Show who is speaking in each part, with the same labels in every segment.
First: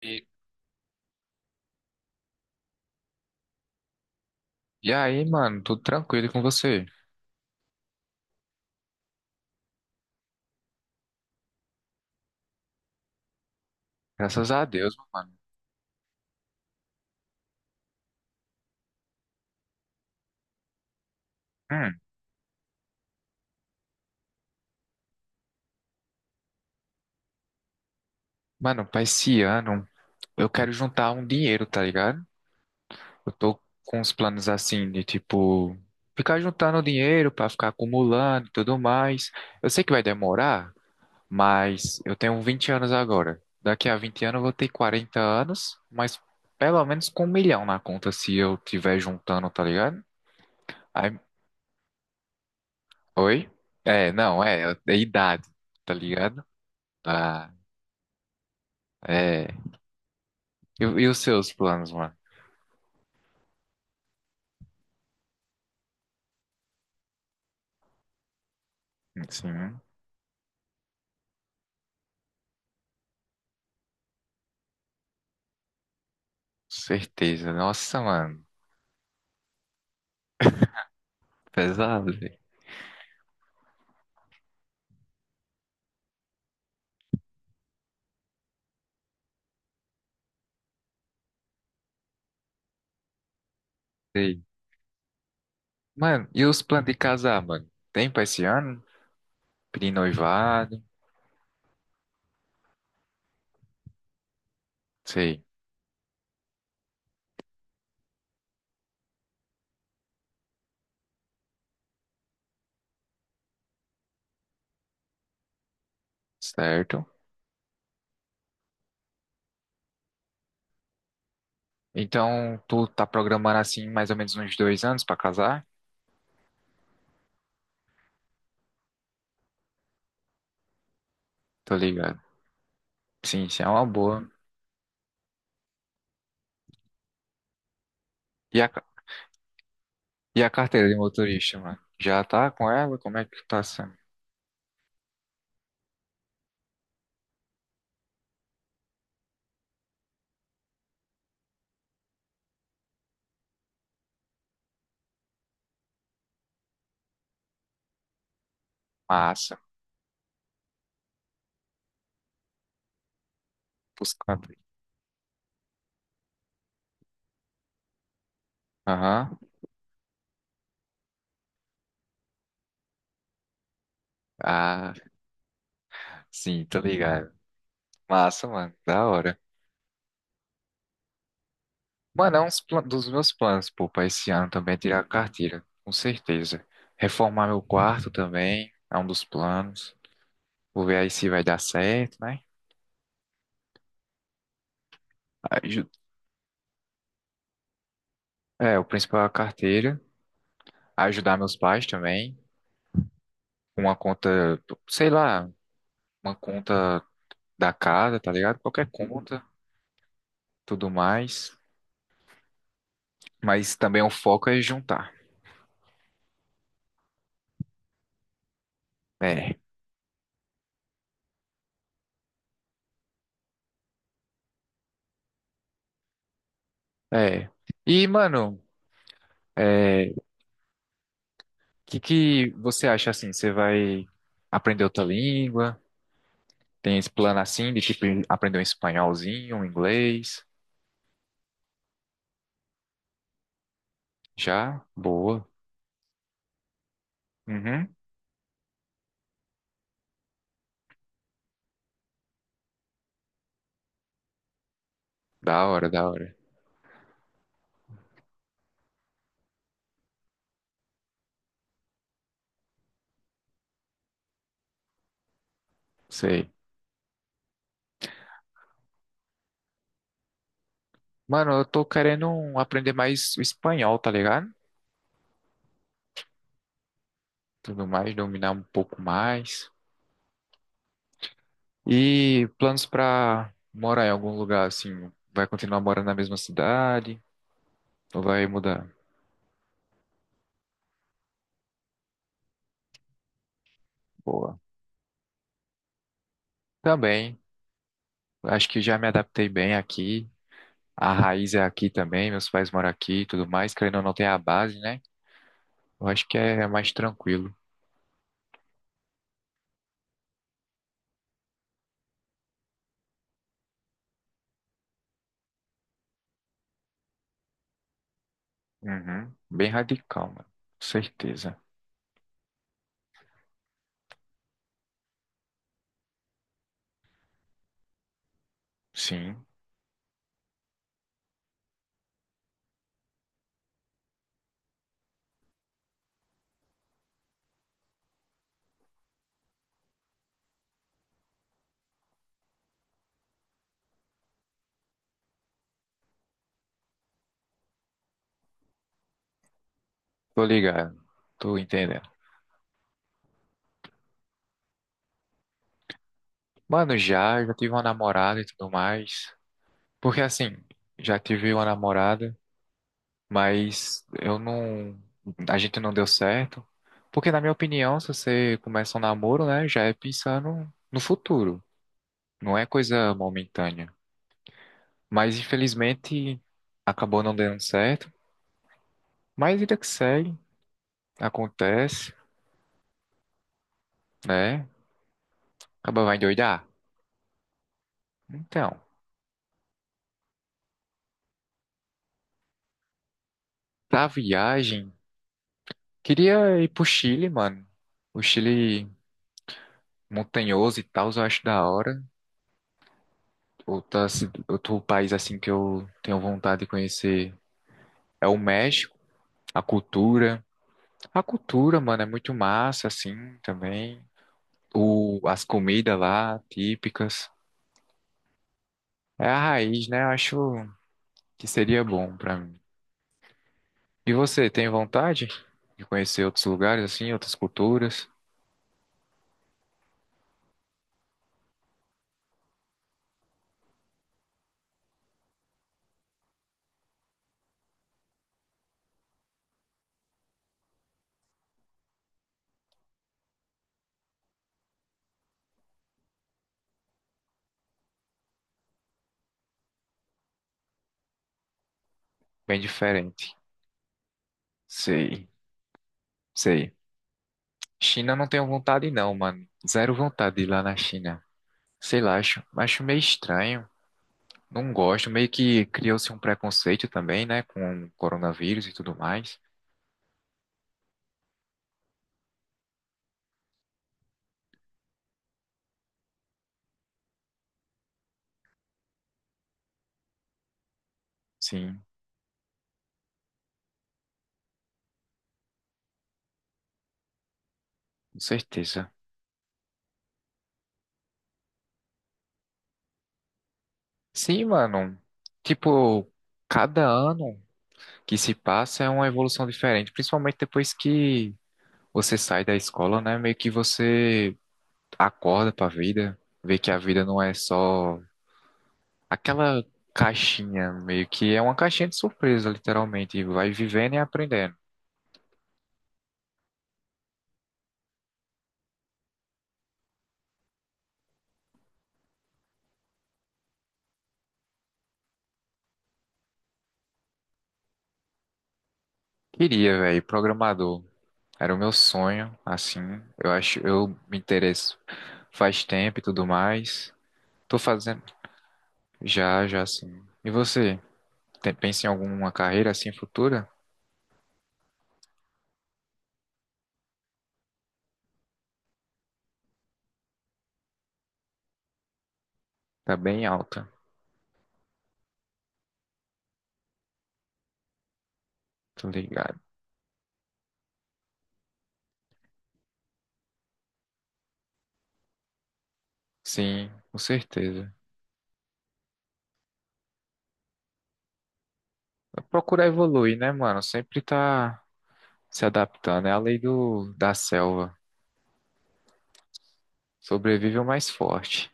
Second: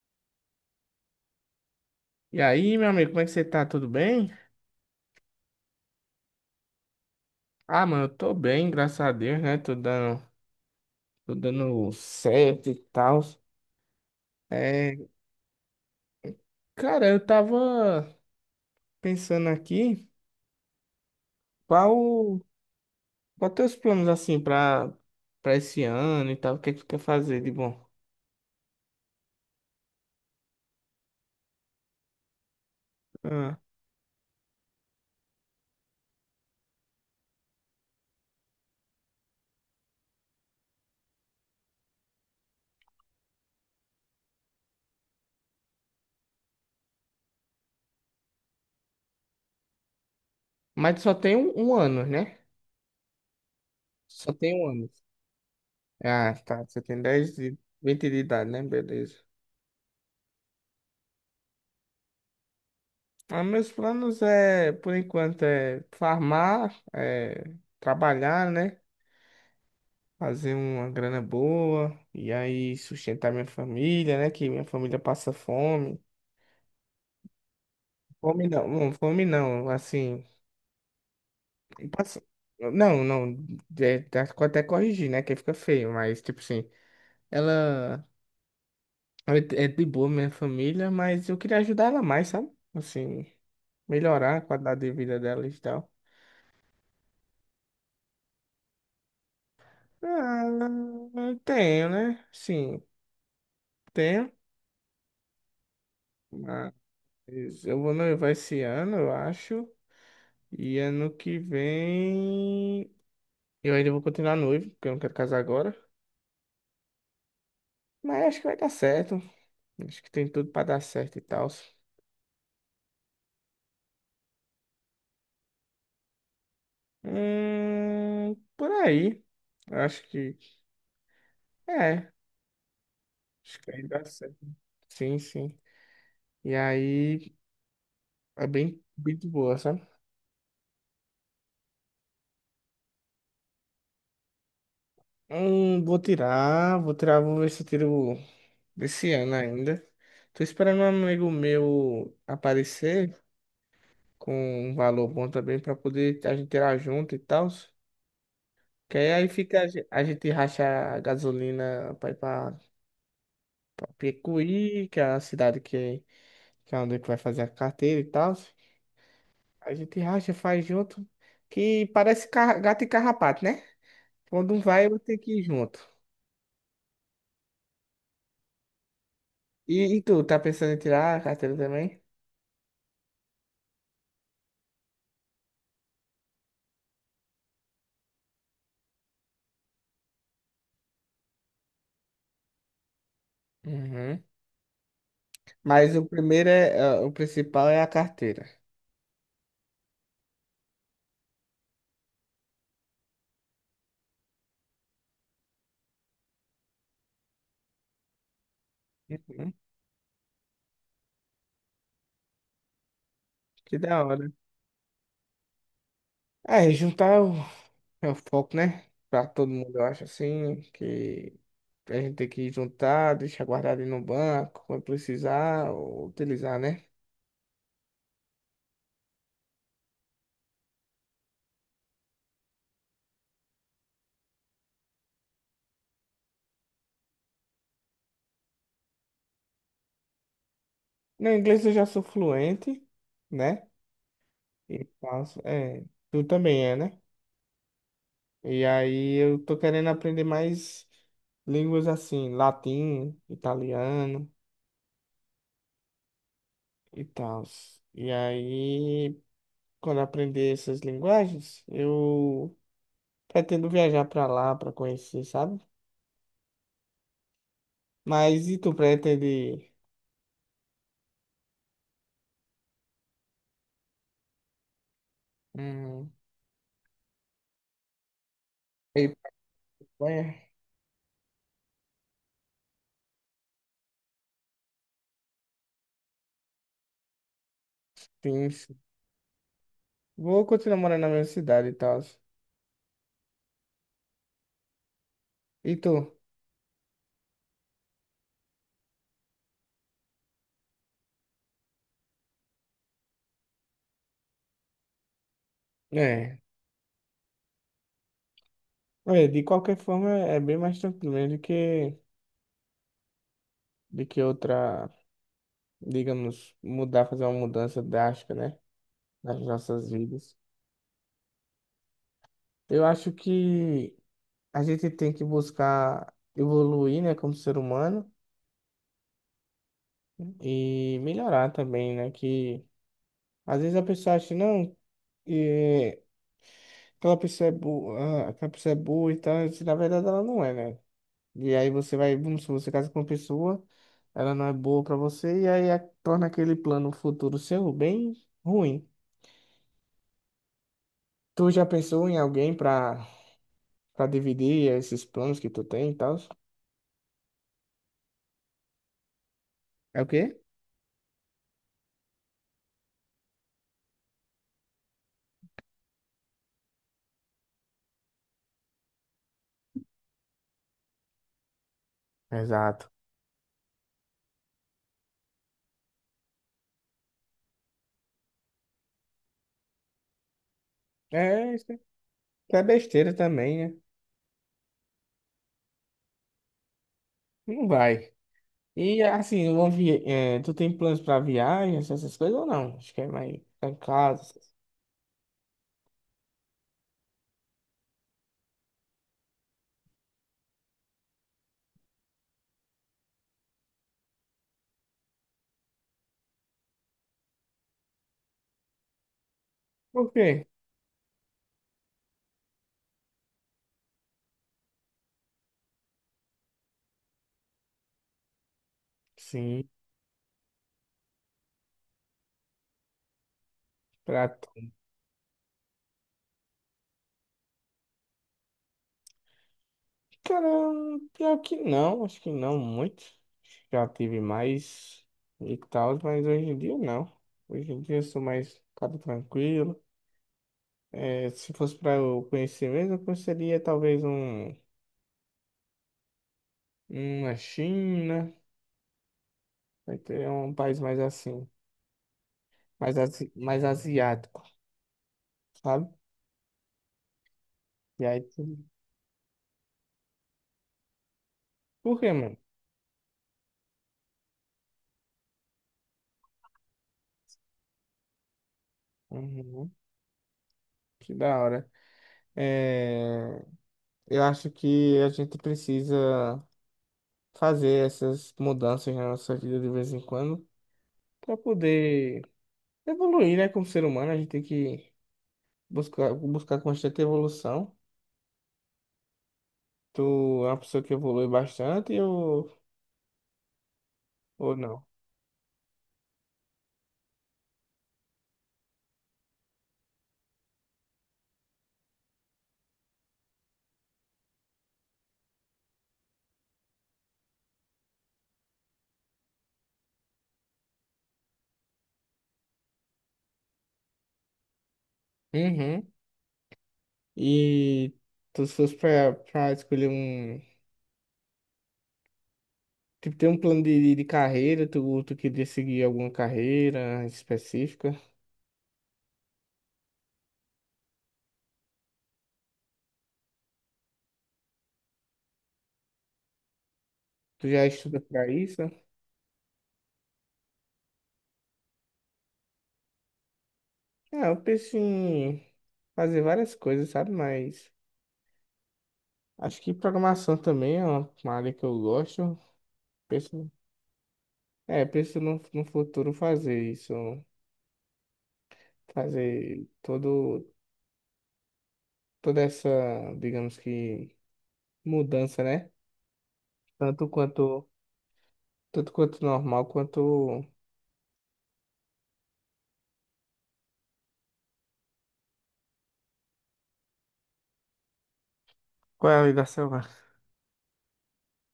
Speaker 1: E,
Speaker 2: E aí, meu amigo, como é que você tá? Tudo bem?
Speaker 1: e aí, mano, tudo tranquilo com você?
Speaker 2: Ah, mano, eu tô bem, graças a Deus, né? Tô dando certo e tal.
Speaker 1: Graças a Deus,
Speaker 2: É,
Speaker 1: mano.
Speaker 2: cara, eu tava pensando aqui,
Speaker 1: Hum,
Speaker 2: qual, qual teus planos assim pra esse ano e tal? O que é que tu quer fazer de bom?
Speaker 1: mano, pra esse ano, eu quero juntar um dinheiro, tá ligado? Eu
Speaker 2: Ah,
Speaker 1: tô com uns planos assim de tipo, ficar juntando dinheiro pra ficar acumulando e tudo mais. Eu sei que vai demorar, mas eu tenho 20 anos agora. Daqui a 20 anos eu vou ter 40 anos, mas pelo menos com 1 milhão na conta se eu tiver juntando, tá ligado?
Speaker 2: mas só
Speaker 1: Aí,
Speaker 2: tem um ano, né?
Speaker 1: oi? É,
Speaker 2: Só
Speaker 1: não,
Speaker 2: tem um
Speaker 1: é,
Speaker 2: ano.
Speaker 1: é idade, tá
Speaker 2: Ah,
Speaker 1: ligado?
Speaker 2: tá. Você tem 10
Speaker 1: Ah,
Speaker 2: e vinte de idade, né? Beleza.
Speaker 1: é. E os seus planos, mano?
Speaker 2: Ah, meus planos é, por enquanto, é farmar, é trabalhar, né?
Speaker 1: Sim,
Speaker 2: Fazer uma grana boa e aí sustentar minha família, né? Que minha família passa fome.
Speaker 1: certeza. Nossa, mano.
Speaker 2: Fome não, não, fome não, assim,
Speaker 1: Pesado,
Speaker 2: passa...
Speaker 1: velho.
Speaker 2: Não, não, é, até corrigir, né? Que fica feio, mas tipo assim, ela ela é de boa minha família, mas eu queria ajudar ela mais, sabe? Assim, melhorar
Speaker 1: Sei.
Speaker 2: a qualidade de vida dela e tal.
Speaker 1: Mano, e os planos de casar, mano? Tem pra esse ano? Pedir
Speaker 2: Ah,
Speaker 1: noivado?
Speaker 2: eu tenho, né? Sim, tenho.
Speaker 1: Sei.
Speaker 2: Mas eu vou noivar esse ano, eu acho. E ano que vem eu ainda vou continuar noivo, porque eu não quero casar agora.
Speaker 1: Certo.
Speaker 2: Mas acho que vai dar certo. Acho que tem tudo pra dar certo e tal.
Speaker 1: Então, tu tá programando assim mais ou menos uns 2 anos pra casar?
Speaker 2: Por aí. Acho que
Speaker 1: Tô
Speaker 2: é.
Speaker 1: ligado. Sim,
Speaker 2: Acho
Speaker 1: sim, é
Speaker 2: que vai
Speaker 1: uma
Speaker 2: dar
Speaker 1: boa.
Speaker 2: certo. Sim, sim. E aí é
Speaker 1: E a,
Speaker 2: bem,
Speaker 1: ca-
Speaker 2: bem de boa, sabe?
Speaker 1: e a carteira de motorista, mano? Já tá com ela? Como é que tá sendo?
Speaker 2: Vou tirar, vou ver se eu tiro desse ano ainda. Tô esperando um amigo meu aparecer com um valor bom também pra poder a gente tirar junto e tal. Que aí
Speaker 1: Massa.
Speaker 2: fica, a a gente racha a gasolina pra ir pra
Speaker 1: Buscando.
Speaker 2: Picuí, que é a cidade que é onde que vai fazer a carteira e tal.
Speaker 1: Aham.
Speaker 2: A gente racha, faz junto, que parece gato e carrapato, né? Quando um vai,
Speaker 1: Ah,
Speaker 2: eu tenho que ir junto.
Speaker 1: sim, tô ligado. Massa, mano. Da hora.
Speaker 2: E tu, tá pensando em tirar a carteira também?
Speaker 1: Mano, é um dos meus planos, pô, pra esse ano também é tirar a carteira, com certeza. Reformar meu quarto também é um dos planos. Vou ver aí se vai dar certo, né?
Speaker 2: Uhum.
Speaker 1: Aju-
Speaker 2: Mas o primeiro o principal é a carteira.
Speaker 1: É, o principal é a carteira. Ajudar meus pais também. Uma conta, sei lá, uma conta da casa, tá ligado? Qualquer conta,
Speaker 2: Uhum.
Speaker 1: tudo mais. Mas
Speaker 2: Que
Speaker 1: também
Speaker 2: da
Speaker 1: o
Speaker 2: hora.
Speaker 1: foco é juntar.
Speaker 2: É, juntar é o foco, né? Pra todo
Speaker 1: É,
Speaker 2: mundo, eu acho assim, que a gente tem que juntar, deixar guardado aí no banco, quando precisar, ou utilizar, né?
Speaker 1: é. E, mano, é, o que que você acha assim? Você vai aprender outra língua? Tem esse plano assim de tipo aprender um espanholzinho, um inglês.
Speaker 2: No inglês eu já sou fluente, né?
Speaker 1: Já?
Speaker 2: E faço,
Speaker 1: Boa.
Speaker 2: é, tu também é, né?
Speaker 1: Uhum.
Speaker 2: E aí eu tô querendo aprender mais línguas assim, latim, italiano
Speaker 1: Da hora, da hora.
Speaker 2: e tal. E aí, quando eu aprender essas linguagens, eu pretendo viajar pra lá pra conhecer, sabe?
Speaker 1: Sei.
Speaker 2: Mas e tu pretende
Speaker 1: Mano, eu tô querendo aprender mais o espanhol, tá ligado?
Speaker 2: hum,
Speaker 1: Tudo mais, dominar um pouco
Speaker 2: ir pra
Speaker 1: mais.
Speaker 2: Espanha?
Speaker 1: E planos pra morar em algum lugar assim? Vai continuar morando na mesma cidade? Ou vai
Speaker 2: Sim,
Speaker 1: mudar?
Speaker 2: vou continuar morando na mesma cidade e tal.
Speaker 1: Boa.
Speaker 2: E tu?
Speaker 1: Também. Acho que já me adaptei bem aqui. A raiz é aqui também, meus pais moram aqui e tudo mais. Querendo ou não, tem a base, né? Eu acho que
Speaker 2: É.
Speaker 1: é mais tranquilo.
Speaker 2: É, de qualquer forma, é bem mais tranquilo mesmo do que outra, digamos, mudar, fazer uma mudança drástica, né?
Speaker 1: Uhum.
Speaker 2: Nas
Speaker 1: Bem
Speaker 2: nossas
Speaker 1: radical,
Speaker 2: vidas.
Speaker 1: mano. Com certeza.
Speaker 2: Eu acho que a gente tem que buscar evoluir, né, como ser humano
Speaker 1: Sim.
Speaker 2: e melhorar também, né? Que às vezes a pessoa acha, não, é, aquela pessoa é boa, aquela pessoa é boa e tal, e na verdade ela não é, né? E aí você vai, vamos supor, você casa com uma pessoa, ela não é boa pra você, e aí torna aquele plano futuro seu bem ruim.
Speaker 1: Tô ligado.
Speaker 2: Tu
Speaker 1: Tô
Speaker 2: já pensou
Speaker 1: entendendo.
Speaker 2: em alguém pra dividir esses planos que tu tem e tal?
Speaker 1: Mano, já tive uma namorada e tudo mais.
Speaker 2: É o
Speaker 1: Porque
Speaker 2: quê?
Speaker 1: assim, já tive uma namorada, mas eu não. A gente não deu certo. Porque, na minha opinião, se você começa um namoro, né, já é pensando no futuro. Não é
Speaker 2: Exato.
Speaker 1: coisa momentânea. Mas, infelizmente, acabou não dando certo. Mas vida que segue,
Speaker 2: É, isso
Speaker 1: acontece,
Speaker 2: é besteira também, né?
Speaker 1: né? Acaba vai endoidar.
Speaker 2: Não vai.
Speaker 1: Então.
Speaker 2: E assim, é, tu tem planos pra viagens, essas coisas ou não? Acho que é mais ficar em
Speaker 1: Pra
Speaker 2: casa.
Speaker 1: viagem, queria ir pro Chile, mano. O Chile montanhoso e tal, eu acho da hora. Outro país assim que eu tenho vontade de conhecer é o México. A
Speaker 2: Por
Speaker 1: cultura.
Speaker 2: quê?
Speaker 1: A cultura, mano, é muito massa, assim, também. As comidas lá, típicas. É a
Speaker 2: Sim,
Speaker 1: raiz, né? Eu acho que seria bom pra mim. E
Speaker 2: pra
Speaker 1: você, tem vontade de conhecer outros lugares, assim, outras culturas?
Speaker 2: cara, pior que não, acho que não muito. Já tive mais e tal, mas hoje em dia não. Hoje em dia eu sou mais cara tranquilo. É, se fosse pra eu conhecer mesmo, eu conheceria talvez um, uma China, vai ter um país mais assim,
Speaker 1: Bem
Speaker 2: mais,
Speaker 1: diferente.
Speaker 2: mais asiático,
Speaker 1: Sei,
Speaker 2: sabe?
Speaker 1: sei.
Speaker 2: E
Speaker 1: China
Speaker 2: aí,
Speaker 1: não tenho vontade não, mano. Zero vontade de ir lá na China.
Speaker 2: por
Speaker 1: Sei
Speaker 2: quê,
Speaker 1: lá,
Speaker 2: mano?
Speaker 1: acho meio estranho. Não gosto. Meio que criou-se um preconceito também, né? Com o coronavírus e tudo mais.
Speaker 2: Uhum, que da hora. É, eu acho que a gente precisa fazer essas mudanças na nossa vida de vez em quando para
Speaker 1: Sim,
Speaker 2: poder evoluir, né? Como ser humano, a gente tem que buscar constante evolução.
Speaker 1: com certeza.
Speaker 2: Tu é uma pessoa que evolui bastante
Speaker 1: Sim,
Speaker 2: ou não?
Speaker 1: mano. Tipo, cada ano que se passa é uma evolução diferente. Principalmente depois que você sai da escola, né? Meio que você acorda pra vida. Vê que a vida não é só aquela caixinha, meio que é uma caixinha de surpresa, literalmente. E vai vivendo e aprendendo.
Speaker 2: Uhum. E tu se fosse pra escolher um. Tipo, ter um plano de carreira, tu queria seguir alguma carreira específica?
Speaker 1: Queria, velho, programador. Era o meu sonho, assim. Eu acho, eu me interesso faz tempo e tudo mais.
Speaker 2: Tu
Speaker 1: Tô
Speaker 2: já estuda
Speaker 1: fazendo
Speaker 2: pra isso?
Speaker 1: já assim. E você? Pensa em alguma carreira assim futura?
Speaker 2: Ah, eu penso em fazer várias coisas, sabe? Mas. Acho que programação também é uma área que eu gosto.
Speaker 1: Tá bem
Speaker 2: Penso,
Speaker 1: alta,
Speaker 2: é, penso no futuro fazer isso,
Speaker 1: tô ligado.
Speaker 2: fazer todo, toda essa, digamos que, mudança, né?
Speaker 1: Sim, com
Speaker 2: Tanto quanto,
Speaker 1: certeza.
Speaker 2: tanto quanto normal, quanto...
Speaker 1: Procurar evoluir, né, mano? Sempre tá se adaptando. É a lei do, da selva.
Speaker 2: Qual é a lei da selva?
Speaker 1: Sobrevive o mais forte.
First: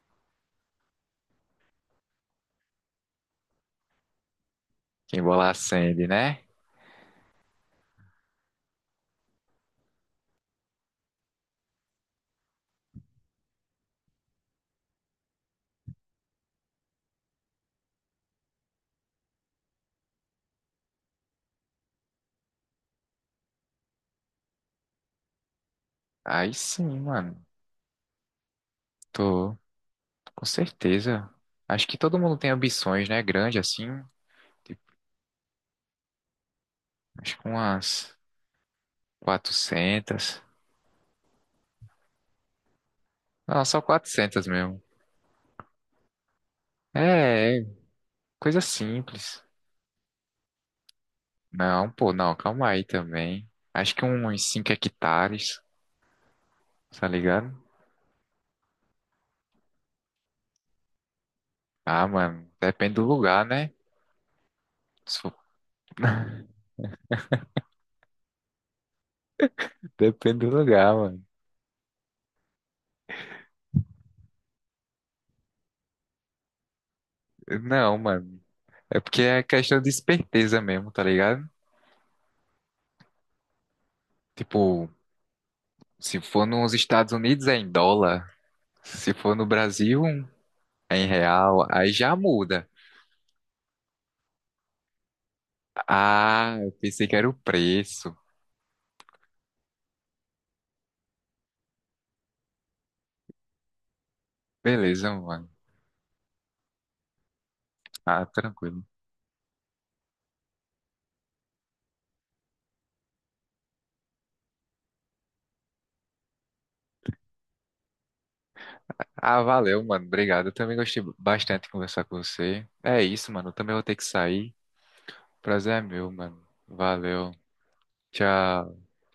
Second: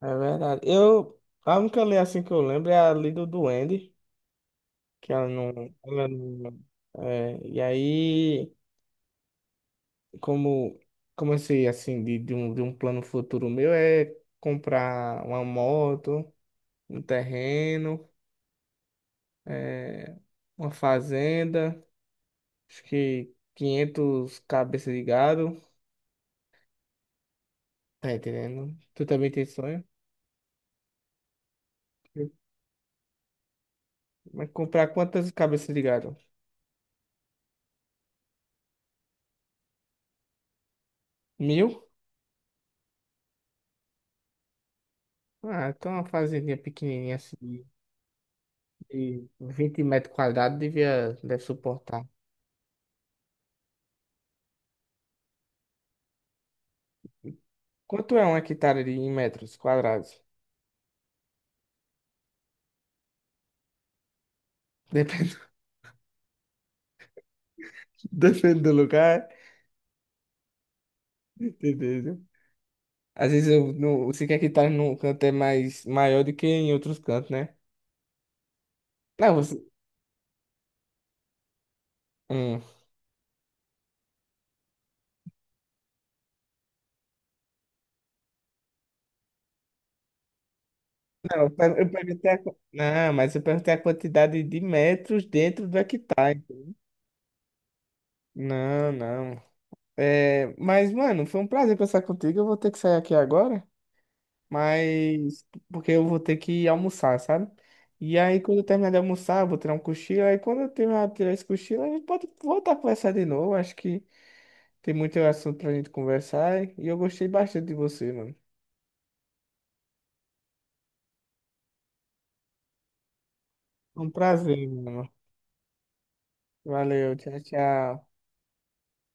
Speaker 2: É verdade. Eu, a única lei assim que eu lembro é a lei do duende, que ela
Speaker 1: Embolar a
Speaker 2: não...
Speaker 1: Sandy,
Speaker 2: Ela
Speaker 1: né?
Speaker 2: não é, e aí... como, como eu sei, assim, de um plano futuro meu é comprar uma moto, um terreno, é, uma fazenda, acho que 500 cabeças de gado,
Speaker 1: Aí sim, mano.
Speaker 2: tá entendendo? Tu também tem
Speaker 1: Tô,
Speaker 2: sonho?
Speaker 1: com certeza. Acho que todo mundo tem ambições, né? Grande assim.
Speaker 2: Mas
Speaker 1: Tipo,
Speaker 2: comprar quantas cabeças de gado?
Speaker 1: acho que umas 400.
Speaker 2: Mil?
Speaker 1: Não, só 400 mesmo.
Speaker 2: Ah, então uma fazendinha pequenininha
Speaker 1: É,
Speaker 2: assim,
Speaker 1: é, coisa
Speaker 2: de
Speaker 1: simples.
Speaker 2: 20 metros quadrados devia, deve
Speaker 1: Não,
Speaker 2: suportar.
Speaker 1: pô, não, calma aí também. Acho que uns 5 hectares, tá ligado?
Speaker 2: Quanto é uma hectare de, em metros quadrados?
Speaker 1: Ah, mano, depende do lugar, né? Se for-
Speaker 2: Depende, depende do lugar.
Speaker 1: Depende do lugar, mano.
Speaker 2: Entendeu? Às vezes eu não, você quer que tá num canto é mais maior do que em outros cantos, né?
Speaker 1: Não, mano. É porque
Speaker 2: Não,
Speaker 1: é
Speaker 2: você.
Speaker 1: questão de esperteza mesmo, tá ligado?
Speaker 2: Hum.
Speaker 1: Tipo, se for nos Estados Unidos é em dólar, se for no Brasil é em
Speaker 2: Não, eu
Speaker 1: real,
Speaker 2: per-
Speaker 1: aí
Speaker 2: eu
Speaker 1: já
Speaker 2: perguntei
Speaker 1: muda.
Speaker 2: não, mas eu perguntei a quantidade de metros dentro do hectare.
Speaker 1: Ah, eu pensei que era o preço.
Speaker 2: Não, não. É, mas, mano, foi um prazer conversar contigo. Eu vou ter que sair aqui agora,
Speaker 1: Beleza,
Speaker 2: mas
Speaker 1: mano.
Speaker 2: porque eu vou ter que almoçar, sabe? E
Speaker 1: Ah,
Speaker 2: aí, quando eu
Speaker 1: tranquilo.
Speaker 2: terminar de almoçar, eu vou tirar um cochilo. Aí, quando eu terminar de tirar esse cochilo, a gente pode voltar a conversar de novo. Acho que tem muito assunto pra gente conversar e eu gostei bastante de você, mano.
Speaker 1: Ah, valeu, mano. Obrigado. Eu também gostei bastante de conversar com você. É isso, mano. Eu também vou ter que
Speaker 2: Foi um
Speaker 1: sair.
Speaker 2: prazer, mano.
Speaker 1: Prazer é meu, mano.
Speaker 2: Valeu,
Speaker 1: Valeu.
Speaker 2: tchau, tchau.
Speaker 1: Tchau.